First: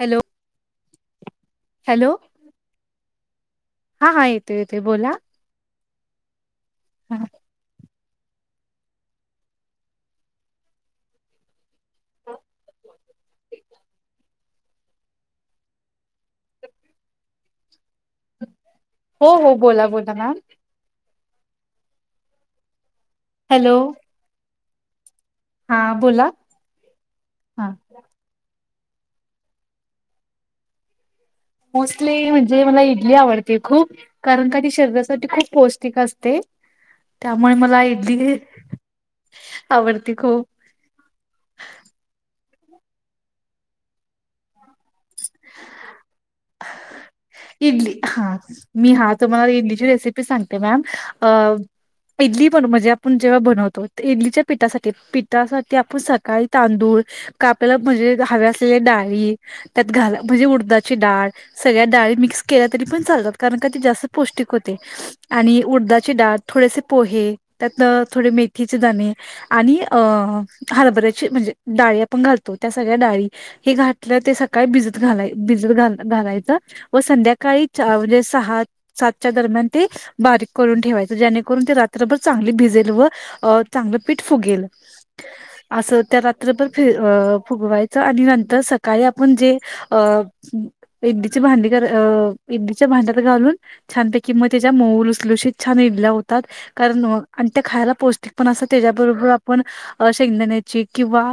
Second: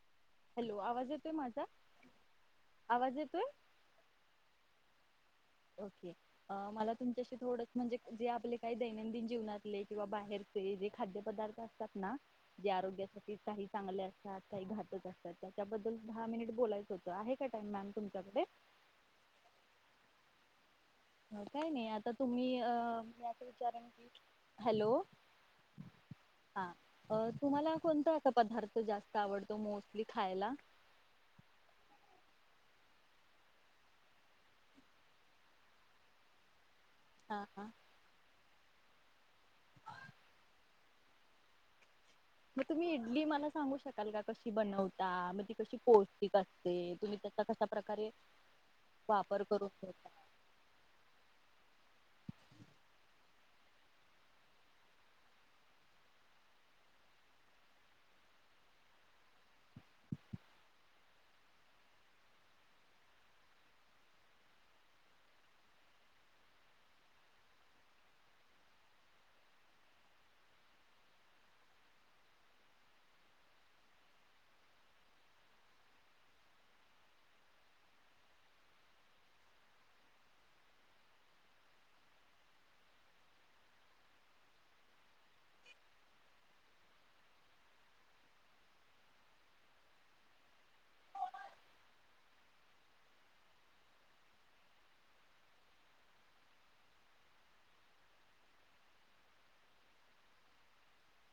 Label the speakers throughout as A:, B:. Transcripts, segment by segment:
A: Hello
B: hello आवाज येतोय माझा
A: हॅलो
B: आवाज येत हम
A: हा हा येतो येतो बोला.
B: [unintelligible] मला तुमच्याशी थोडं म्हणजे जे आपले काही दैनंदिन जीवनातले किंवा बाहेरचे जे खाद्यपदार्थ ना जे आरोग्यासाठी काही चांगले अस काही घातच असतात त्याच्याबद्दल दहा मिनिट बोलायचं होतं. आहे का टाइम मॅम? तुमच्याकडे
A: हो हो बोला बोला मॅम
B: काय नाही आता तुम्ही अ काय तरी
A: हॅलो
B: विचारा की हॅलो
A: हा बोला
B: हा अ
A: हा
B: तुम्हाला कोणत अस पदार्थ जास्त आवडतो मोस्टली खायला.
A: मोस्टली म्हणजे मला इडली आवडते खूप कारण का ती शरीरासाठी खूप पौष्टिक असते.
B: हा
A: त्यामुळे
B: हा.
A: मला इडली आवडती खूप
B: मग तुम्ही इडली मला सांगू शकाल का? कशी बनव तुम्ही त्याचा कशा
A: इडली
B: प्रकारे
A: हा मी हा
B: वापर
A: तुम्हाला
B: करून
A: इडलीची
B: घेतात
A: रेसिपी सांगते मॅम. इडली पण म्हणजे आपण जेव्हा बनवतो इडलीच्या पिठासाठी, पिठासाठी आपण सकाळी तांदूळ का आपल्याला म्हणजे हव्या असलेल्या डाळी त्यात घाल म्हणजे उडदाची डाळ सगळ्या डाळी मिक्स केल्या तरी पण चालतात कारण का ते जास्त पौष्टिक होते आणि उडदाची डाळ थोडेसे पोहे त्यातन थोडे मेथीचे दाणे आणि अ हरभऱ्याची म्हणजे डाळी आपण घालतो त्या सगळ्या डाळी हे घातल्या ते सग काय भिजत घालाय भिजत घाल घालायचं व संध्याकाळी चा म्हणजे सहा, सातच्या दरम्यान ते बारीक करून ठेवायच जेणेकरून ते रात्रभर चांगली भिजेल व चांगलं पीठ फुगेल. असं त्या रात्रभर फ अ फुगवायचं आणि नंतर सकाळी आ आपण जे अ इडली ची भांडी कर इडली च्या भांड्यात घालून छानपैकी मग त्याच्या मऊ लुसलुशीत छान इडल्या होतात कारण आणि त्या खायला पौष्टिक पण असतात त्याच्याबरोबर आपण अ शेंगदाण्याची किंवा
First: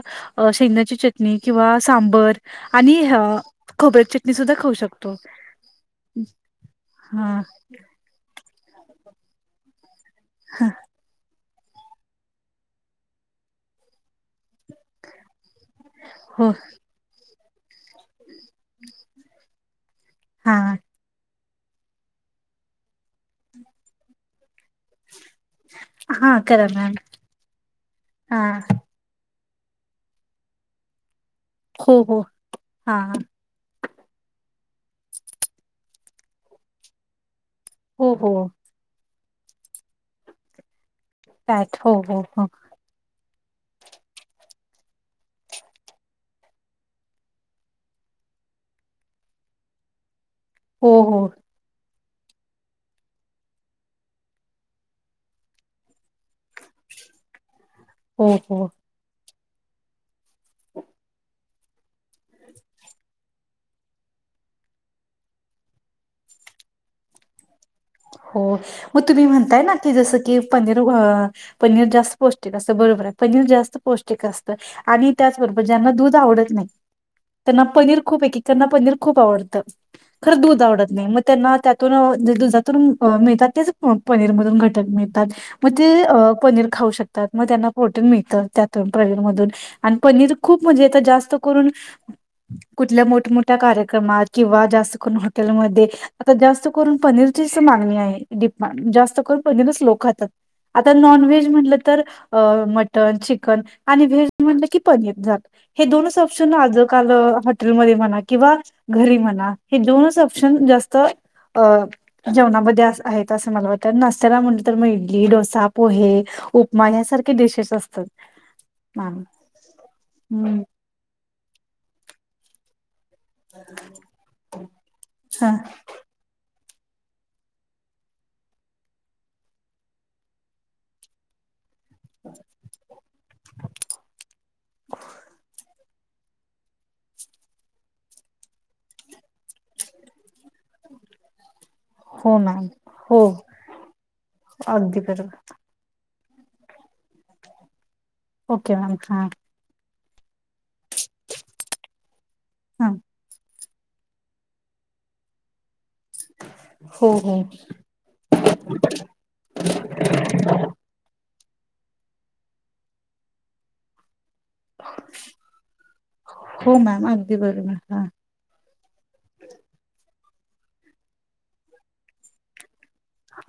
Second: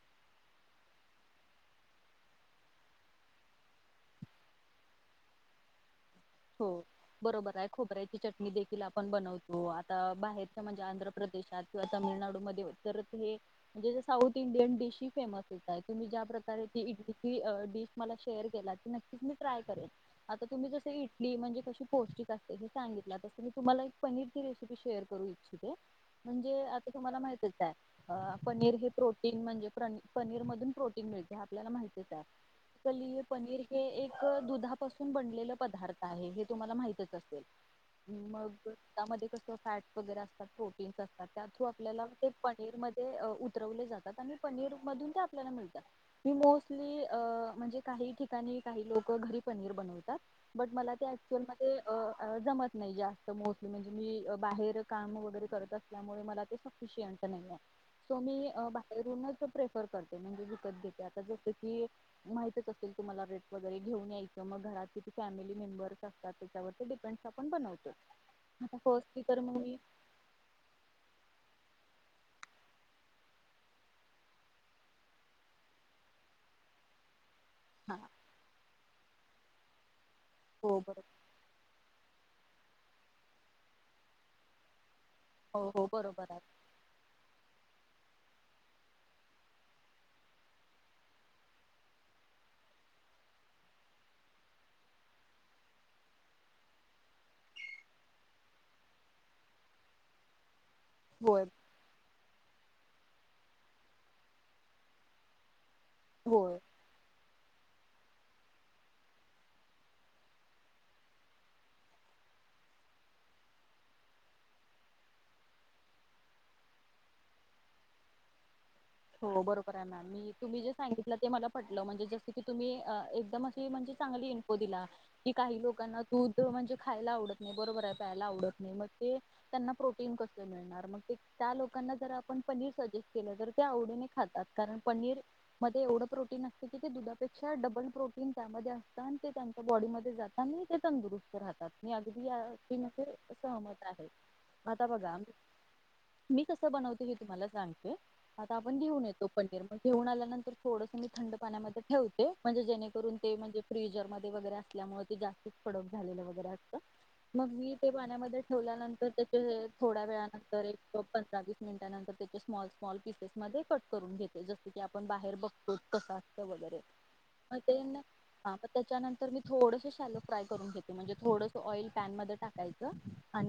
A: शेंगदाण्याची चटणी किंवा सांबर आणि ह खोबऱ्याची चटणी सुद्धा खाऊ शकतो.
B: हो
A: हा
B: बरोबर आहे खोबऱ्याची चटणी देखील आप पण बनवतो आ त बाहेरच म्हणजे आंध्र प्रदेशात किंवा तामिळनाडूमध्ये तर हे म्हणजे साऊथ इंडियन डिश ही फेमस करताय तुम्ही ज्या
A: हो
B: प्रकारे ती इडली ही डीप मला शेअर केला नक्कीच मी ट्राय खरए आता
A: हा
B: तुम्ही जसं इड म्हणजे कशी पौष्टिक असते हे सांगितला तस मी तुम्हाला एक पनीरची रेसि शेअर करू इच्छिते
A: हा
B: म्हणजे
A: करा
B: आता
A: मॅम
B: तुम्हाला माहितच आहे अं
A: हा
B: पनीर हे प्रोटि म्हणजे प्रनी पनीर मधून प्रोटीन मिळते. आपल्याला
A: हो
B: माहितीच
A: हो
B: आहे
A: हा
B: कली पनीर हे एक दुधापासून बनलेलं पदा थ आहे हे तुम्हाला माहितच असेल.
A: हो हो
B: मग त्यामध्ये कस किंवा फॅट वगैरे असतात प्रो टिन्स असतात त्या थ्रू
A: फॅट. हो
B: आपल्याला
A: हो
B: ते
A: हो
B: पनीर मधे अ ऊ उतरवले जातात आणि पनीर मधून ते आपल्याला मिळतात मी मोस्टली अ म्हणजे काही ठिकाणी काही लोकं घरी पनीर बनवतात. बट मला
A: हो
B: ते
A: हो
B: ऍक्च्युअल मध्ये अ अ जमत नाही ये असं मोस्टली म्हणजे मी अ बाहेर काम वगैरे करत असल्यामुळे मला ते सफिशियंट नाही आहे. सो मी
A: हो, हो.
B: बाहेरूनच प्रेफर करते म्हणजे विकत घेते आता जसं की माहितच असेल तुम्हाला रेट वगैरे घेऊन यायचं मग घरात किती फॅमिली मेंबर्स असतात त्याच्यावर ते डिपेंडस् आपण बनवतो.
A: हो
B: आता
A: मग
B: फर्स्टली
A: तुम्ही
B: तर मग
A: म्हणताय ना
B: मी
A: की जसं की पनीरव पनीर जास्त पौष्टिक असत बरोबर आहे पनीर जास्त पौष्टिक असतं आणि त्याचबरोबर ज्यांना दूध आवडत नाही. त्यांना
B: हा
A: पनीर खूप एकेकांना पनीर खूप आवडतं. खर दूध
B: हो
A: आवडत
B: बरोबर
A: नाही मग त्यांना त्यातून अ जे वरून मिळतात तेच पनीर मधून घटक मिळतात. मग
B: हो हो
A: ते
B: बरोबर आहे
A: पनीर खाऊ शकतात मग त्यांना प्रोटिन मिळतात. तर त्यातून पनीर मधून आणि पनीर खूप म्हणजे आता जास्त करून कुठल्या मोठमोठ्या कार्यक्रमात किंवा जास्त करून हॉटेलमध्ये आता जास्त करून पनीर चीच मागणी आहे दिपा जास्त करून पनीरच लोक खातात. आता
B: होय
A: नॉनव्हेज म्हटलं तर अ मटन चिकन आणि व्हेज म्हणलं कि पनीर झालं. हे दोनच ऑप्शन
B: होय
A: आज काल हाय हॉटेलमध्ये म्हणा किंवा घरी म्हणा हे दोनच ऑप्शन जास्त अ जेवणामध्ये आहेत असं मला वाटतं आणि नाश्त्याला म्हटलं तर म इडली डोसा पोहे उपमा यासारखे डिशेस असतात. मॅम.
B: हो बरोबर आहे मॅम मी
A: हम्म.
B: तुम्ही जे सांगितलं ते मला पटलं म्हणजे जस की तुम्ही अ एकदम अशी म्हणजे चांगली इन्फो दिला की
A: हा
B: काही लोकांना दूध म्हणजे खायला आवडत नाही बरोबर प्यायला आवडत नाही मग ते त्यांना प्रोटीन कस मिळणार मग ते त्या लोक लोकाना जर आपण पनीर सजेस्ट केलं तर, तेनी खातात कारण पनीर मध्ये एवढ प्रोटीन असत की ते दुधापेक्षा डबल प्रोटीन त्यामध्ये असत आणि ते त्यांच्या बॉडीमध्ये जात आणि ते तंदुरुस्त राहतात मी अगदी
A: हो
B: या
A: मॅम
B: टीम मध्ये
A: हो
B: सहमत आहे आता
A: अगदी
B: बघा
A: बरोबर.
B: मी कसं बनवते हे तुम्हाला सांगते. आता
A: ओके
B: आपण
A: मॅम
B: घेऊन
A: हा
B: येतो पनीर मग घेऊन आल्यानंतर थोडस मी थंड पाण्यामध्ये ठेवते म्हणजे
A: हा
B: जेणेकरून ते म्हणजे अ फ्रीजरमध्ये वगैरे असल्यामुळे ते जास्त कडक झालेलं वगैरे असत
A: हो हो
B: मग मी ते पाण्यामध्ये ठेवल्यानंतर त्याच्या थोड्या वेळानंतर एक पंधरा वीस मिनिटानंतर त्याचे स्मॉल स्मॉल पीसेस मध्ये कट करून घेते. जस की आपण बाहेर बघतो कस असत
A: हो
B: वगैरे
A: मॅम अगदी
B: मग ते
A: बरोबर हा
B: न आ त्याच्यानंतर मी थोडस शालो फ्राय करून घेते म्हणजे थोडंस ऑइल पॅनमध्ये टाकायंच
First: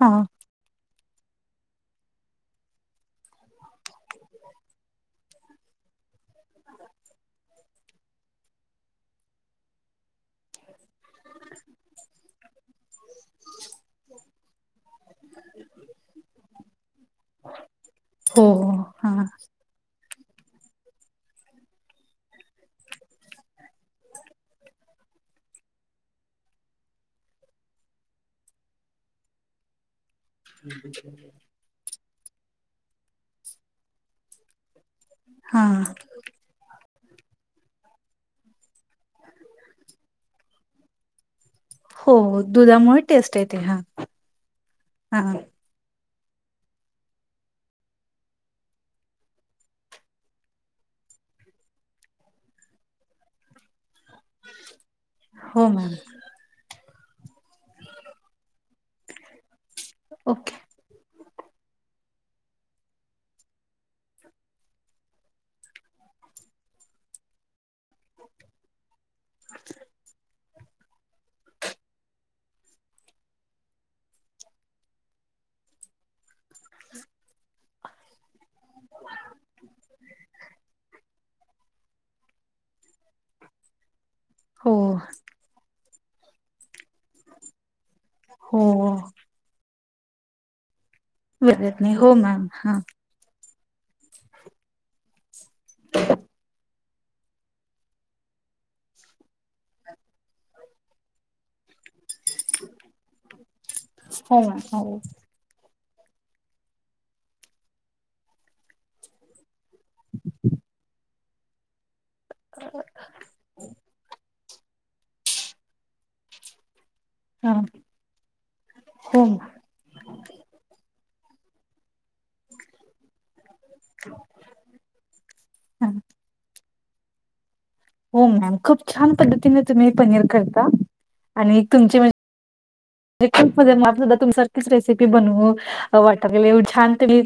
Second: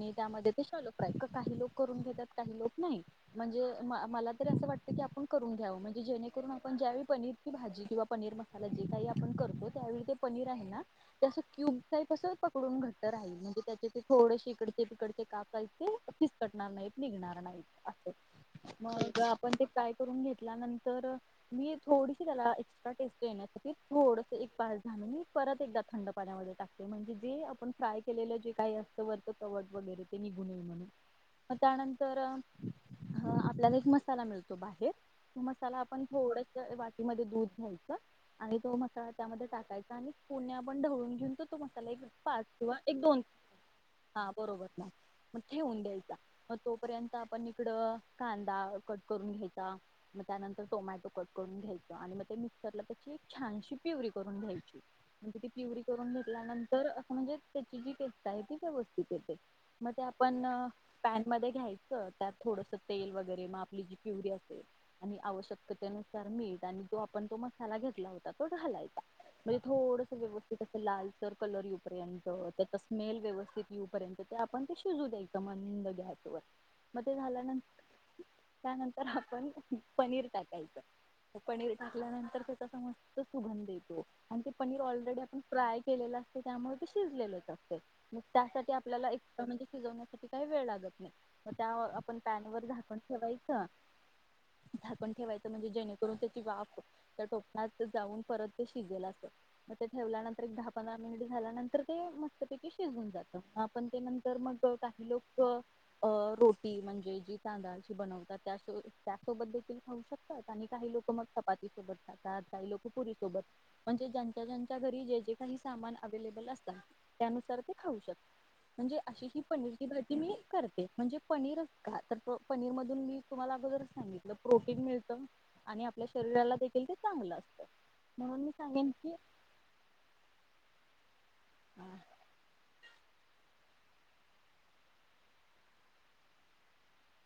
A: हा
B: त्यामध्ये ते शॅलो कस काही लोक करून घेतात काही लोक नाही म्हणजे अ मला तरी असं वाटतं की आपण करून घ्याव म्हणजे जेणेकरून आपण ज्यावेळी पनीरची भाजी किंवा पनीर मसाला जे काही आपण करतो त्यावेळी ते पनीर आहे ना ते असं क्यूब टाईप असतं प पुढून घट राहील म्हणजे त्याचे असे थोडेशे इकडे तीकडचे कापायचे ते फिसकटणार नाहीत निघणार नाहीत अस
A: हो हो हा
B: मग आपण ते फ्राय क करून घेतल्यानंतर मी थोडीशी त्याला एक्स्ट्रा टेस्ट ये ण्यासाठी थोडस एक पाच दहा मिनिट परत एकदा थंड पाण्यामध्ये टाकते म्हणजे जे आपण फ्राय केलेलं जे काही असत वरच कवच वगैरे [unintelligible] तर ह आत आपल्याला एक मसाला मिळतो बाहेर
A: हा
B: मसाला आपण थोडस वाट मध्ये दूध घ्यायच आणि तो मसा त्यामध्ये टाकायचा आणि पुण्या ढवळून घेऊन तो तो मसाला एक
A: हो
B: पाच किंवा एक
A: दुधामुळे
B: दोन
A: टेस्ट येते हा
B: हा बरोबर ना
A: हा
B: मग ठेवून द्यायचा मग तोपर्यंत आपण इकडं कांदा कट करून घ्यायचा मग त्यानंतर टोमॅटो कट करून घ्यायचा आणि मग ते मिक्सरला त्याची एक छानशी प्युरी करून घ्यायची म ती
A: हो
B: प्युरी
A: मॅम
B: करून घेतल्यानं तर असं म्हणजे त्याची जी पेस्ट आहे ती व्यवस्थित येते. म ते आपण
A: ओके
B: पॅन मध्ये ते घ्यायचं त्यात थोडस तेल वगैरे मग आपली जी प्युरी असेल आणि आवश्यकतेनुसार मीठ आणि जो आपण तो मसाला घेतला होता तो घालायचा म्हणजे थोडस व्यव स्थित अस लालसर कलर येऊपर्यंत त्याचा स्मेल व्यवस्थित येऊपर्यंत ते आपण ते शिजू द्यायचं मंद गॅस वर मग ते झाल्यानं त्यानंतर आपण पनीर टाकायचं पनीर टाकल्यानंतर त्याचा अस मस्त सुगंध येतो. आणि ते
A: हो
B: पनीर ऑलरेडी आपण फ्राय य केलेल असतय त्यामुळं ते शिजलेलचं असतय. मग
A: हो
B: त्यासाठी आपल्याला एक त म्हणजे शिजवण्यासाठी काही वेळ लागत नाही.
A: लागत नाही हो मॅम
B: वर
A: हा
B: झाकण ठेवाय च झाकण ठेवायचं म्हणजे जेणेकरून त्याची वाफ त्या टोपवात जाऊन परत ते शिजेल अस मग ते ठेवल्यानंतर एक दहा पंधरा मिनिट झाल्यानंतर ते मस्तपैकी शिजून जात हा पण ते नंतर
A: हो मॅम
B: मग
A: हो
B: काही लोकं अ रोटी म्हणजे जी तांदळाची बनवतात त्यासोब त्यासोबत देखील खाऊ शकतात आणि काही लोकं मग चपातीसोबत खाता त काही लोकं पुरी सोबत म्हणजे ज्यांन ज्यांच्या ज्यांच्या घरी जे जे काही सामान अवेलेबल असतात.
A: हा
B: त्यानुसार ते खाऊ शकते म्हणजे
A: हो
B: अशी ही पनीरची भाजी मी करते. म्हणजे पनीरच का तर प पनीर मधून मी तुम्हाला अगोदरच सांगितलं प्रोटीन मिळत आणि
A: मॅम
B: आपल्या शरीराला दे ते देखील चांगलं असतं
A: हो
B: म्हणून मी
A: मॅम खूप
B: सांगेन
A: छान
B: की
A: पद्धतीने तुम्ही पनीर करता आणि तुमचे म्हणज खूप म्हजे मला तुमच्या सारखीच रेसिपी बनवु वाटयल्या छान तुम्ही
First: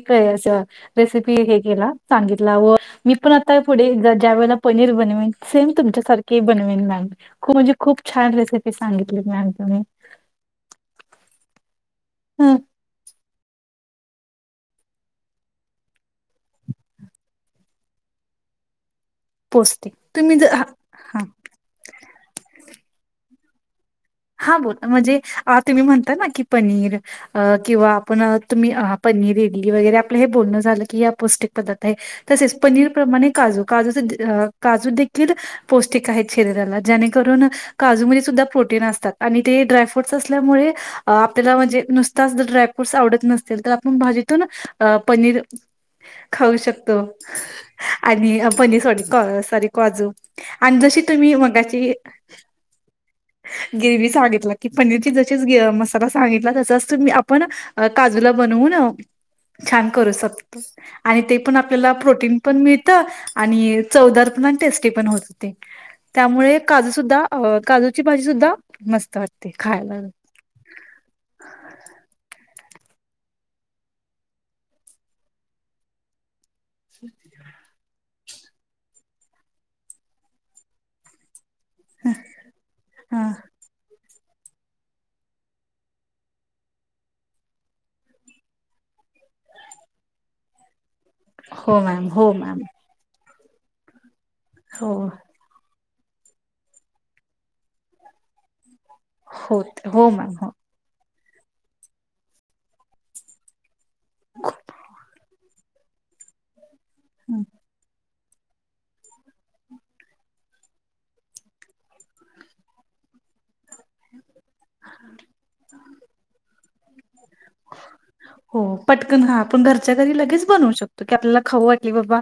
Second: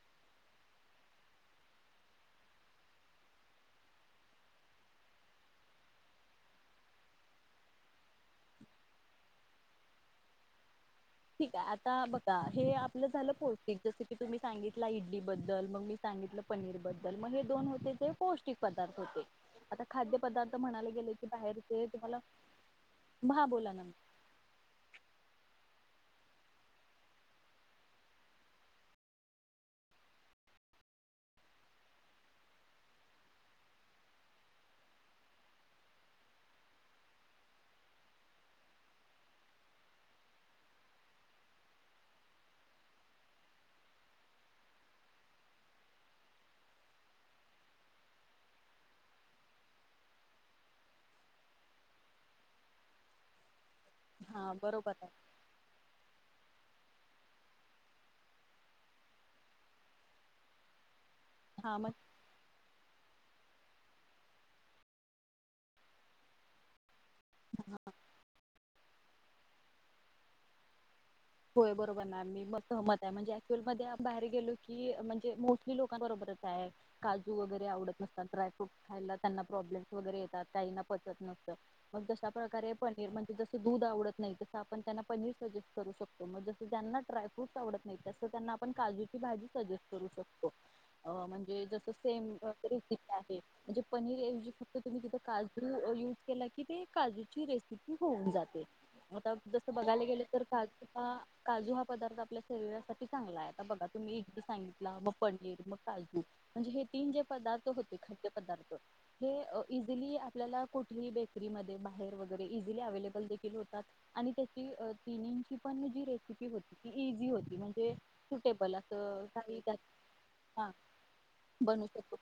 A: रेसिपी हे केला सांगितला व मी पण आता पुढे ज्या वेळेला पनीर बनवेन सेम तुमच्यासारखे बनवेन मॅम खूप म्हणजे खूप छान रेसिपी सांगितली मॅम तुम्ही
B: ठीक आहे आ ता बघा
A: ह
B: हे आपलं झालं होय एक जसे की तुम्ही सांगितला इडलीबद्दल मग मी सांगितलं पनीरबद्दल मग हे दोन होते ते पौष्टिक पदार्थ अ हं आता
A: पोचते
B: खाद्य
A: तुम्ही जर
B: पदार्थ म्हणायला गेले
A: हा
B: की बाहेरचे तुम्हाला महा बोला ना
A: हा ब म्हणजे तुम्ही म्हणता ना कि पनीर किंवा आपण तुम्ही पनीर इडली वगैरे आपलं हे बोलणं झालं की ह पौष्टिक पदार्थ आहे तसेच पनीर प्रमाणे काजू काजूचे काजू देखील पौष्टिक आहेत शरीराला जेणेकरून काजूमध्ये सुद्धा प्रोटीन अस आणि ते ड्राय फ्रूट असल्यामुळे आपल्याला म्हणजे नुसताच ड्राय फ्रूटस आवडत नसतील तर आपण भाजीतून पनीर खाऊ शकतो आणि पनीर सॉरी सॉरी काजू आणि जशी तुम्ही मगाची ग्रेवही
B: हा
A: सांगितला की
B: बरोबर
A: पनीर
B: आहे
A: जशीच मसाला सांगितला आपण काजूला बनून छान करू शकतो. आणि ते पण
B: हा मग
A: आपल्याला प्रोटीन पण मिळत आणि चवदार टेस्टी पण होत हो त्यामुळे काजू सुद्धा काजूची भाजी सुद्धा मस्त वाटते खायला
B: होय बरोबरणार मी म सहमत आहे म्हणजे क्च्युअल मध्ये बाहेर गेलो की म्हणजे मोठी लोकांबरोबर काजू वगैरे आवडत न ड्रायफ्रूट खायला त्यांना प्रॉब्लेम्स वगैरे येतात काहीना पचत नसत मग जशा प्रकारे पनीर
A: हा
B: म्हणजे जस दूध आवडत नाही तस आपण त्यांना पनीर सजेस्ट करू शकतो मग जसं त्यांना ड्राय फ्रूट आवडत नाही तसं त्यांना आपण काजूची भाजी सजेस्ट करू शकतो. अ म्हणजे
A: हो
B: जसं
A: मॅम
B: सेम
A: हो मॅम
B: रेसिपी आहे. म्हणजे पनीर
A: हो
B: युझ केला की ते काजूची रेसिपी होऊन जाते, आता
A: हो
B: जसं बघायला
A: हो
B: गेलं
A: मॅम
B: तर
A: हो.
B: काजू अ काजू हा पदार्थ आपल्या शरीरासाठी चांगला आहे आता बघा तुम्ही एकदा
A: खूप.
B: सांगितला मग पनीर मग काजू म्हणजे हे तीन जे पदार्थ होते घटक पदार्थ हे इझीली आपल्याला कुठेही बेकरी मध्ये बाहेर वगैरे इझीली अव्हेलेबल होतात आणि त्याची तिन्ही म्हणजे
A: हो
B: सुटेबल
A: पटकन
B: असं
A: हा
B: काही
A: आपण
B: त्यात
A: घरच्या घरी लगेच
B: हा
A: बनवू शकतो की आपल्याला खाऊ
B: बनू
A: वाटली
B: शकतो
A: बाबा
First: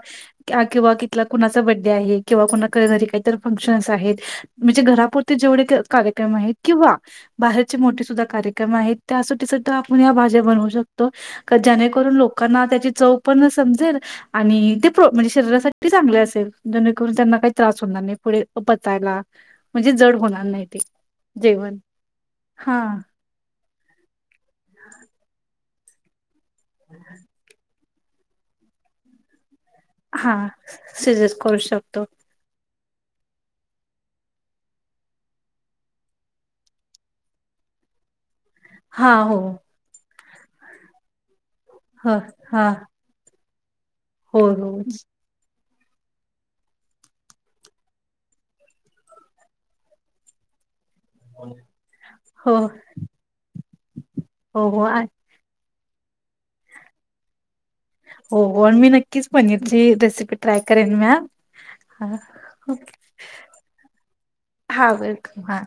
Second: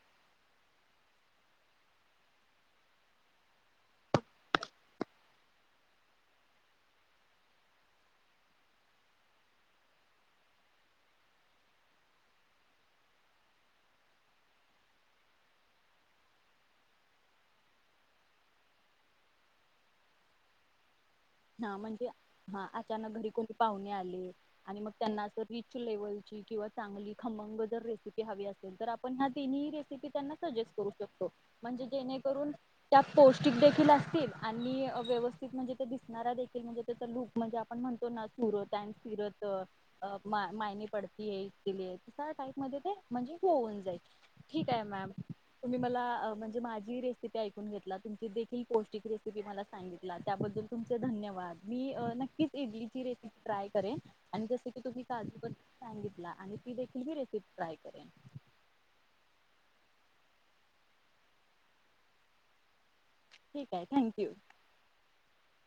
A: किंवा कितला कुणाचा बर्थडे आहे किंवा घरी काहीत फंक्शन् आहेत कुणाच्या घरापुरती जेवढे कार्यक्रम आहेत. किंवा बाहेरचे मोठे सुद्धा कार्यक्रम आहेत त्यासाठी सुद्धा आपण या भाज्या बनवू शकतो का ज्याणेकरून लोकांना त्याची चव पण समजेल आणि ते प्र म्हणजे शरीरासाठी चांगल असेल जेणेकरून त्यांना काही त्रास होणार नाही पुढे पचायला म्हणजे जड होणार नाही ते
B: हा
A: जेवण
B: म्हणजे हा अचानक घरी कोणी पाहूने आले. आणि मग त्यांना अस रिच लेवलची किंवा चांगली खमंग जर रे सिपी हवी असेल तर आपण ह्या तिन्ही रेसि पि
A: हा
B: त्यांना सजेस्ट करू शकतो
A: शिजत करू
B: म्हणजे
A: शकतो
B: जेणे करून त्या पौष्टिक देखील असतील आणि व्यवस्थित म्हणजे ते दिस नारा देखील म्हणजे त्याच लूक म्हणजे आपण म्हणतो ना सुरत अन्
A: हा
B: सिरत
A: हो
B: अप मा मायनी पडती हे दिले आहेत
A: ह
B: त्या टाईप
A: हा
B: मध्ये ते म्हणजे होऊन जाई
A: हो हो
B: ठीक आहे मॅम तुम्ही मला म्हणजे माझी रेसिपी ऐकून घेतला तुमची देखील पौष्टिक रेसिपी मला सांगितला त्याबद्दल तुमचे धन्यवाद मी अ नक्कीच
A: हो
B: इडलीची रेसिपी ट्राय करेन आणि जस
A: हो
B: की
A: हो आ
B: तुम्ही काजू पासू सांगितला आणि ती देखील मी रेसिपी ट्राय करेन
A: हो हो अन् मी नक्कीच पनीरची रेसिपी ट्राय करेन मॅम हा
B: ठीक आहे थँक्यू
A: हा बिलकुल हा